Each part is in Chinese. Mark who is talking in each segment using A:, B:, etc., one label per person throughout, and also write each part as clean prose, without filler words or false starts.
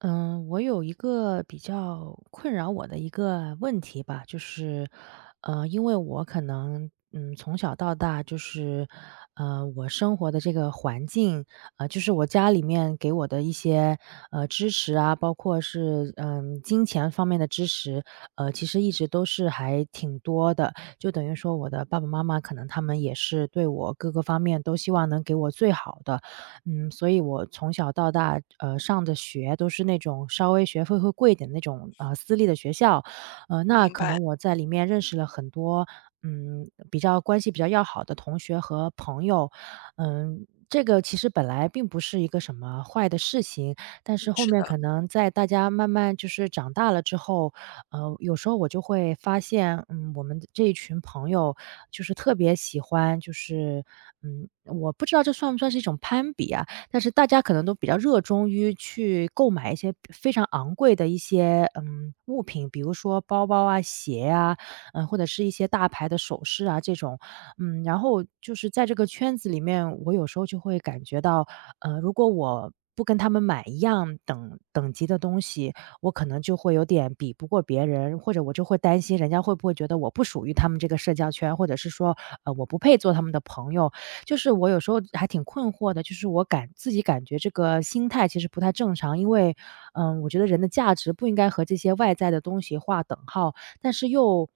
A: 嗯，我有一个比较困扰我的一个问题吧，就是，因为我可能，从小到大就是，我生活的这个环境，就是我家里面给我的一些，支持啊，包括是，金钱方面的支持，其实一直都是还挺多的，就等于说我的爸爸妈妈可能他们也是对我各个方面都希望能给我最好的，所以我从小到大，上的学都是那种稍微学费会贵一点的那种，私立的学校。那
B: 明
A: 可
B: 白。
A: 能我在里面认识了很多，比较关系比较要好的同学和朋友。这个其实本来并不是一个什么坏的事情，但
B: 嗯，
A: 是后
B: 是
A: 面
B: 的。
A: 可能在大家慢慢就是长大了之后，有时候我就会发现，我们这一群朋友就是特别喜欢，就是我不知道这算不算是一种攀比啊，但是大家可能都比较热衷于去购买一些非常昂贵的一些物品，比如说包包啊、鞋啊，或者是一些大牌的首饰啊这种，然后就是在这个圈子里面，我有时候就会感觉到，如果我不跟他们买一样等级的东西，我可能就会有点比不过别人，或者我就会担心人家会不会觉得我不属于他们这个社交圈，或者是说，我不配做他们的朋友。就是我有时候还挺困惑的，就是自己感觉这个心态其实不太正常，因为，我觉得人的价值不应该和这些外在的东西划等号，但是又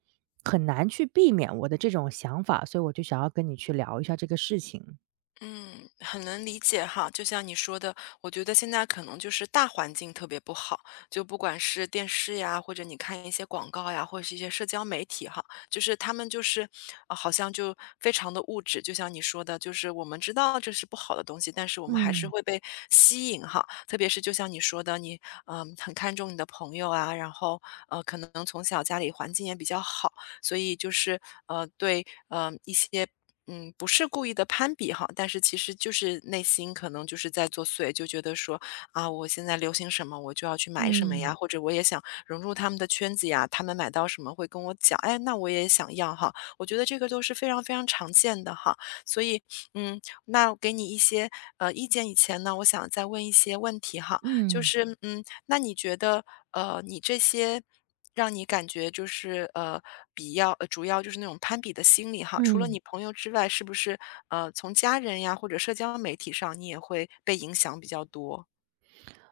A: 很难去避免我的这种想法，所以我就想要跟你去聊一下这个事情。
B: 嗯，很能理解哈。就像你说的，我觉得现在可能就是大环境特别不好，就不管是电视呀，或者你看一些广告呀，或者是一些社交媒体哈，就是他们就是，好像就非常的物质。就像你说的，就是我们知道这是不好的东西，但是我们还是
A: 嗯
B: 会被吸引哈。特别是就像你说的，你很看重你的朋友啊，然后可能从小家里环境也比较好，所以就是一些不是故意的攀比哈，但是其实就是内心可能就是在作祟，就觉得说，啊，我现在流行什么，我就要去买什么
A: 嗯
B: 呀，或者我也想融入他们的圈子呀，他们买到什么会跟我讲，哎，那我也想要哈。我觉得这个都是非常非常常见的哈，所以，嗯，那我给你一些，意见以前呢，我想再问一些问题哈。就
A: 嗯
B: 是，嗯，那你觉得，呃，你这些让你感觉就是，呃，比较主要就是那种攀比的心理哈，除了
A: 嗯。
B: 你朋友之外，是不是，从家人呀或者社交媒体上，你也会被影响比较多？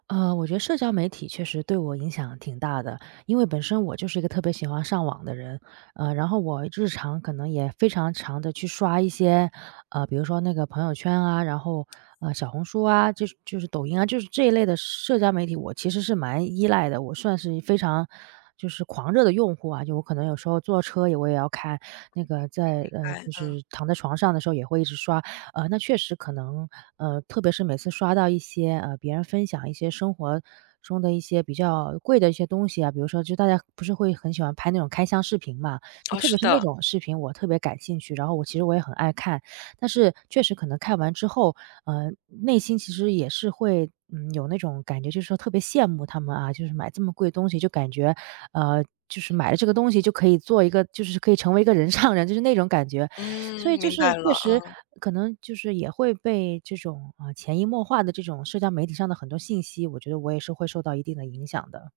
A: 我觉得社交媒体确实对我影响挺大的，因为本身我就是一个特别喜欢上网的人，然后我日常可能也非常常的去刷一些，比如说那个朋友圈啊，然后，小红书啊，就是抖音啊，就是这一类的社交媒体，我其实是蛮依赖的，我算是非常就是狂热的用户啊，就我可能有时候坐车也要看，那个在
B: 哎，
A: 就
B: 嗯。
A: 是躺在床上的时候也会一直刷。那确实可能，特别是每次刷到一些，别人分享一些生活中的一些比较贵的一些东西啊，比如说就大家不是会很喜欢拍那种开箱视频嘛，就
B: 哦，
A: 特别
B: 是
A: 是那
B: 的。
A: 种视频我特别感兴趣，然后我其实我也很爱看，但是确实可能看完之后，内心其实也是会，有那种感觉，就是说特别羡慕他们啊，就是买这么贵的东西，就感觉，就是买了这个东西就可以做一个，就是可以成为一个人上人，就是那种感觉。
B: 嗯，
A: 所以就
B: 明
A: 是
B: 白
A: 确
B: 了，
A: 实
B: 嗯。
A: 可能就是也会被这种，潜移默化的这种社交媒体上的很多信息，我觉得我也是会受到一定的影响的。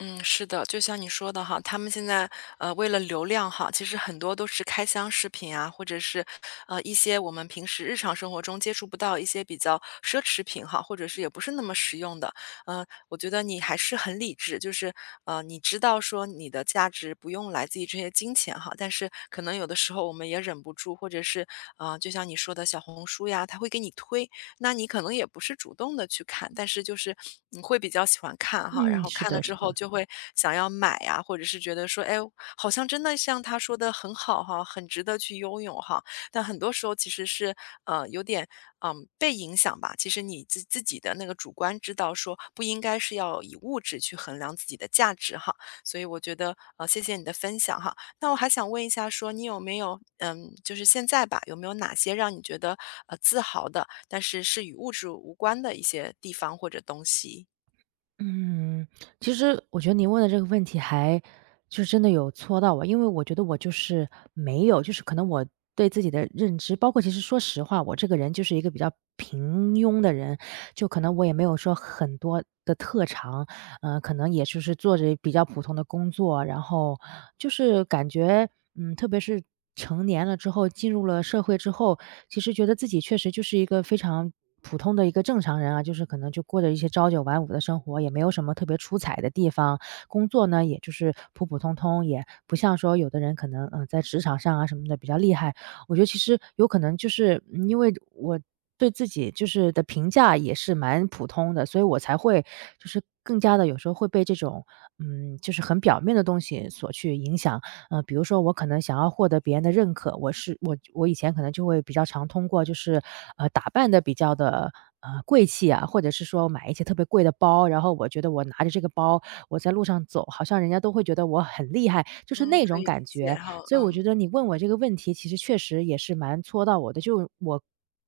B: 嗯，是的，就像你说的哈，他们现在为了流量哈，其实很多都是开箱视频啊，或者是一些我们平时日常生活中接触不到一些比较奢侈品哈，或者是也不是那么实用的。我觉得你还是很理智，就是你知道说你的价值不用来自于这些金钱哈，但是可能有的时候我们也忍不住，或者是就像你说的小红书呀，它会给你推，那你可能也不是主动的去看，但是就是你会比较喜欢看哈，然
A: 嗯，
B: 后
A: 是
B: 看了
A: 的
B: 之
A: 是
B: 后
A: 的。
B: 就会想要买呀，或者是觉得说，哎，好像真的像他说的很好哈，很值得去拥有哈。但很多时候其实是，呃，有点，被影响吧。其实你自己的那个主观知道说不应该是要以物质去衡量自己的价值哈，所以我觉得，谢谢你的分享哈。那我还想问一下说你有没有，嗯，就是现在吧，有没有哪些让你觉得，自豪的，但是是与物质无关的一些地方或者东西？
A: 嗯，其实我觉得您问的这个问题还就真的有戳到我，因为我觉得我就是没有就是可能我对自己的认知，包括其实说实话，我这个人就是一个比较平庸的人，就可能我也没有说很多的特长。可能也就是做着比较普通的工作，然后就是感觉，特别是成年了之后，进入了社会之后，其实觉得自己确实就是一个非常普通的一个正常人啊，就是可能就过着一些朝九晚五的生活，也没有什么特别出彩的地方。工作呢，也就是普普通通，也不像说有的人可能，在职场上啊什么的比较厉害，我觉得其实有可能因为我对自己的评价也是蛮普通的，所以我才会就是更加的有时候会被这种就是很表面的东西所去影响。比如说我可能想要获得别人的认可，我是我我以前可能就会比较常通过就是打扮的比较的。贵气啊，或者是说买一些特别贵的包，然后我觉得我拿着这个包，我在路上走，好像人家都会觉得我很厉害，就是
B: 嗯，
A: 那
B: 可
A: 种
B: 以
A: 感
B: 理解
A: 觉。
B: 哈，
A: 所以我
B: 嗯。
A: 觉得你问我这个问题，其实确实也是蛮戳到我的。就我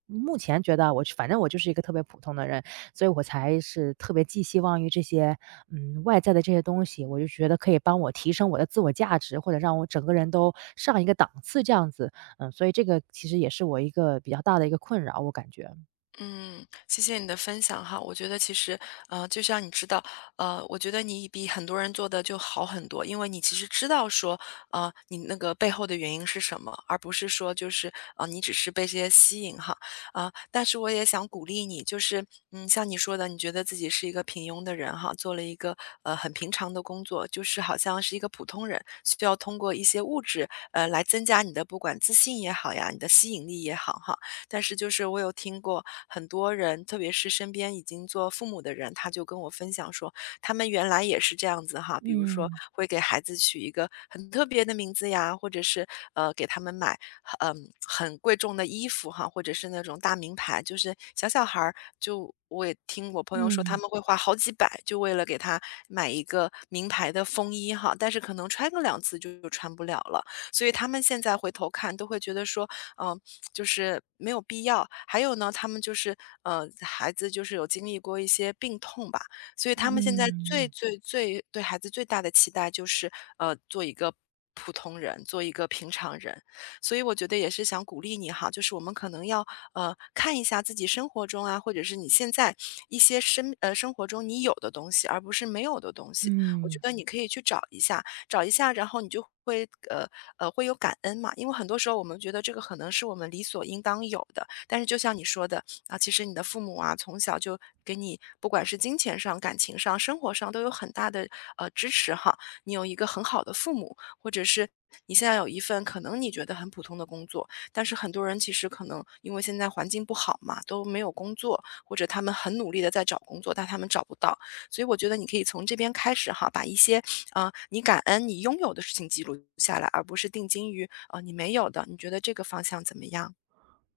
A: 目前觉得我反正我就是一个特别普通的人，所以我才是特别寄希望于这些，外在的这些东西，我就觉得可以帮我提升我的自我价值，或者让我整个人都上一个档次这样子。所以这个其实也是我一个比较大的一个困扰，我感觉。
B: 嗯，谢谢你的分享哈。我觉得其实，就像你知道，我觉得你比很多人做的就好很多，因为你其实知道说，你那个背后的原因是什么，而不是说就是，你只是被这些吸引哈。啊、但是我也想鼓励你，就是，嗯，像你说的，你觉得自己是一个平庸的人哈，做了一个很平常的工作，就是好像是一个普通人，需要通过一些物质，来增加你的不管自信也好呀，你的吸引力也好哈。但是就是我有听过很多人，特别是身边已经做父母的人，他就跟我分享说，他们原来也是这样子哈，比如说
A: 嗯，
B: 会给孩子取一个很特别的名字呀，或者是给他们买很贵重的衣服哈，或者是那种大名牌，就是小小孩儿就。我也听我朋友说，他
A: 嗯，
B: 们会花好几百，就为了给他买一个名牌的风衣哈，但是可能穿个两次就穿不了了。所以他们现在回头看，都会觉得说，嗯、就是没有必要。还有呢，他们就是，孩子就是有经历过一些病痛吧，所以他们现在
A: 嗯，
B: 最
A: 嗯。
B: 最最对孩子最大的期待就是，做一个普通人，做一个平常人。所以我觉得也是想鼓励你哈，就是我们可能要，看一下自己生活中啊，或者是你现在一些生活中你有的东西，而不是没有的东西。我觉
A: 嗯
B: 得你可以去找一下，找一下，然后你就会会有感恩嘛，因为很多时候我们觉得这个可能是我们理所应当有的，但是就像你说的啊，其实你的父母啊从小就给你不管是金钱上、感情上、生活上都有很大的支持哈，你有一个很好的父母，或者是。你现在有一份可能你觉得很普通的工作，但是很多人其实可能因为现在环境不好嘛，都没有工作，或者他们很努力的在找工作，但他们找不到。所以我觉得你可以从这边开始哈，把一些啊、你感恩你拥有的事情记录下来，而不是定睛于啊、你没有的。你觉得这个方向怎么样？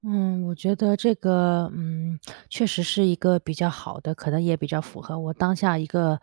A: 嗯，我觉得这个，确实是一个比较好的，可能也比较符合我当下一个，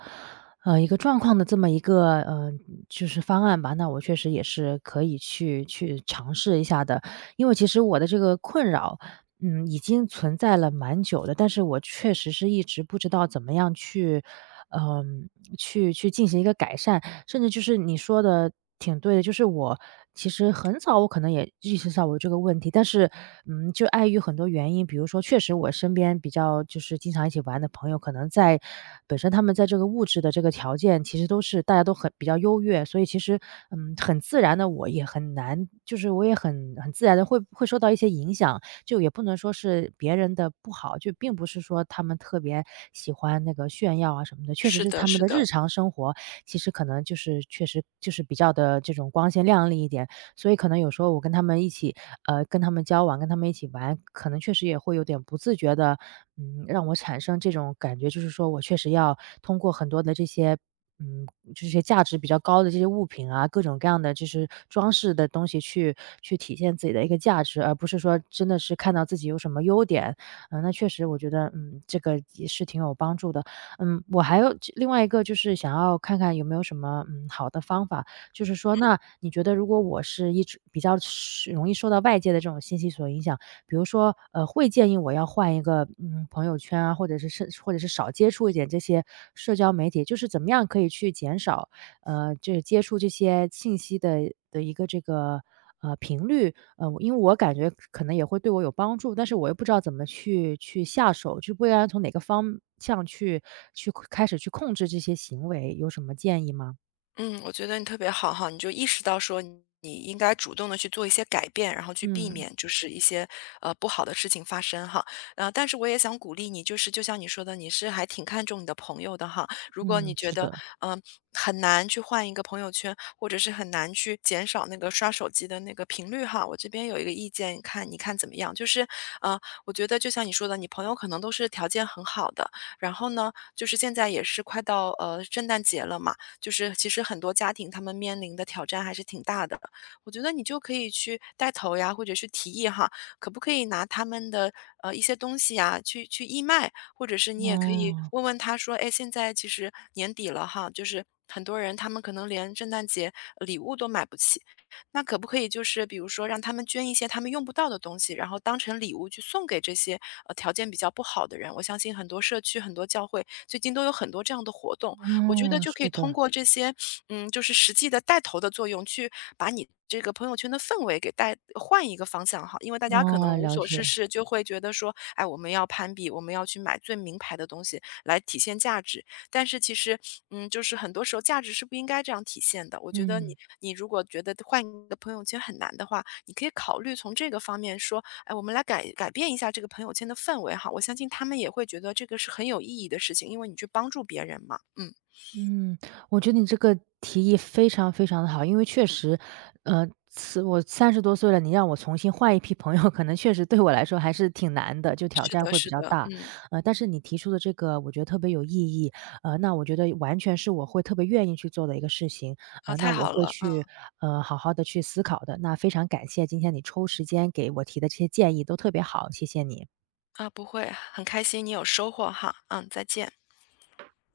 A: 一个状况的这么一个，就是方案吧。那我确实也是可以去尝试一下的，因为其实我的这个困扰，已经存在了蛮久的，但是我确实是一直不知道怎么样去，嗯、去进行一个改善。甚至就是你说的挺对的，就是我其实很早我可能也意识到我这个问题，但是，就碍于很多原因，比如说确实我身边比较就是经常一起玩的朋友，可能在本身他们在这个物质的这个条件其实都是大家都很比较优越，所以其实，很自然的我也很难，就是我也很自然的会受到一些影响，就也不能说是别人的不好，就并不是说他们特别喜欢那个炫耀啊什么的，确实
B: 是
A: 是
B: 的，
A: 他们
B: 是
A: 的
B: 的，
A: 日常生活其实可能就是确实就是比较的这种光鲜亮丽一点。所以可能有时候我跟他们一起跟他们交往，跟他们一起玩，可能确实也会有点不自觉的，让我产生这种感觉，就是说我确实要通过很多的这些嗯，这些价值比较高的这些物品啊，各种各样的就是装饰的东西去体现自己的一个价值，而不是说真的是看到自己有什么优点。那确实我觉得，这个也是挺有帮助的。我还有另外一个就是想要看看有没有什么，好的方法，就是说那你觉得如果我是一直比较是容易受到外界的这种信息所影响，比如说，会建议我要换一个，朋友圈啊，或者是或者是少接触一点这些社交媒体，就是怎么样可以去减少，这接触这些信息的一个这个，频率，我因为我感觉可能也会对我有帮助，但是我又不知道怎么去下手，就不知道从哪个方向去开始去控制这些行为，有什么建议吗？
B: 嗯。我觉得你特别好哈，你就意识到说你应该主动的去做一些改变，然后去避
A: 嗯，
B: 免就是一些不好的事情发生哈。但是我也想鼓励你，就是就像你说的，你是还挺看重你的朋友的哈。如果你
A: 嗯，
B: 觉
A: 是
B: 得
A: 的，
B: 嗯、很难去换一个朋友圈，或者是很难去减少那个刷手机的那个频率哈，我这边有一个意见，看你看怎么样？就是呃，我觉得就像你说的，你朋友可能都是条件很好的。然后呢，就是现在也是快到圣诞节了嘛。就是其实很多家庭他们面临的挑战还是挺大的。我觉得你就可以去带头呀，或者是提议哈，可不可以拿他们的一些东西呀去义卖，或者是你也可以
A: 哦，
B: 问问他说，哎，现在其实年底了哈，就是很多人他们可能连圣诞节礼物都买不起，那可不可以就是比如说让他们捐一些他们用不到的东西，然后当成礼物去送给这些条件比较不好的人？我相信很多社区、很多教会最近都有很多这样的活动，我觉得
A: 哦，
B: 就可
A: 是
B: 以通
A: 的，
B: 过这些，嗯，就是实际的带头的作用，去把你这个朋友圈的氛围给带换一个方向哈。因为大家可
A: 哦，
B: 能无
A: 了
B: 所
A: 解，
B: 事事，就会觉得说，哎，我们要攀比，我们要去买最名牌的东西来体现价值。但是其实，嗯，就是很多时候价值是不应该这样体现的。我觉得你
A: 嗯。
B: 你如果觉得换一个朋友圈很难的话，你可以考虑从这个方面说，哎，我们来改变一下这个朋友圈的氛围哈。我相信他们也会觉得这个是很有意义的事情，因为你去帮助别人嘛。嗯。
A: 嗯，我觉得你这个提议非常非常的好，因为确实，此我30多岁了，你让我重新换一批朋友，可能确实对我来说还是挺难的，就挑
B: 是
A: 战
B: 的，
A: 会比
B: 是
A: 较
B: 的，
A: 大。
B: 嗯。
A: 但是你提出的这个我觉得特别有意义，那我觉得完全是我会特别愿意去做的一个事情，
B: 啊，
A: 那
B: 太
A: 我
B: 好
A: 会
B: 了，嗯。
A: 去，好好的去思考的。那非常感谢今天你抽时间给我提的这些建议，都特别好，谢谢你。
B: 啊，不会，很开心你有收获哈，嗯，再见。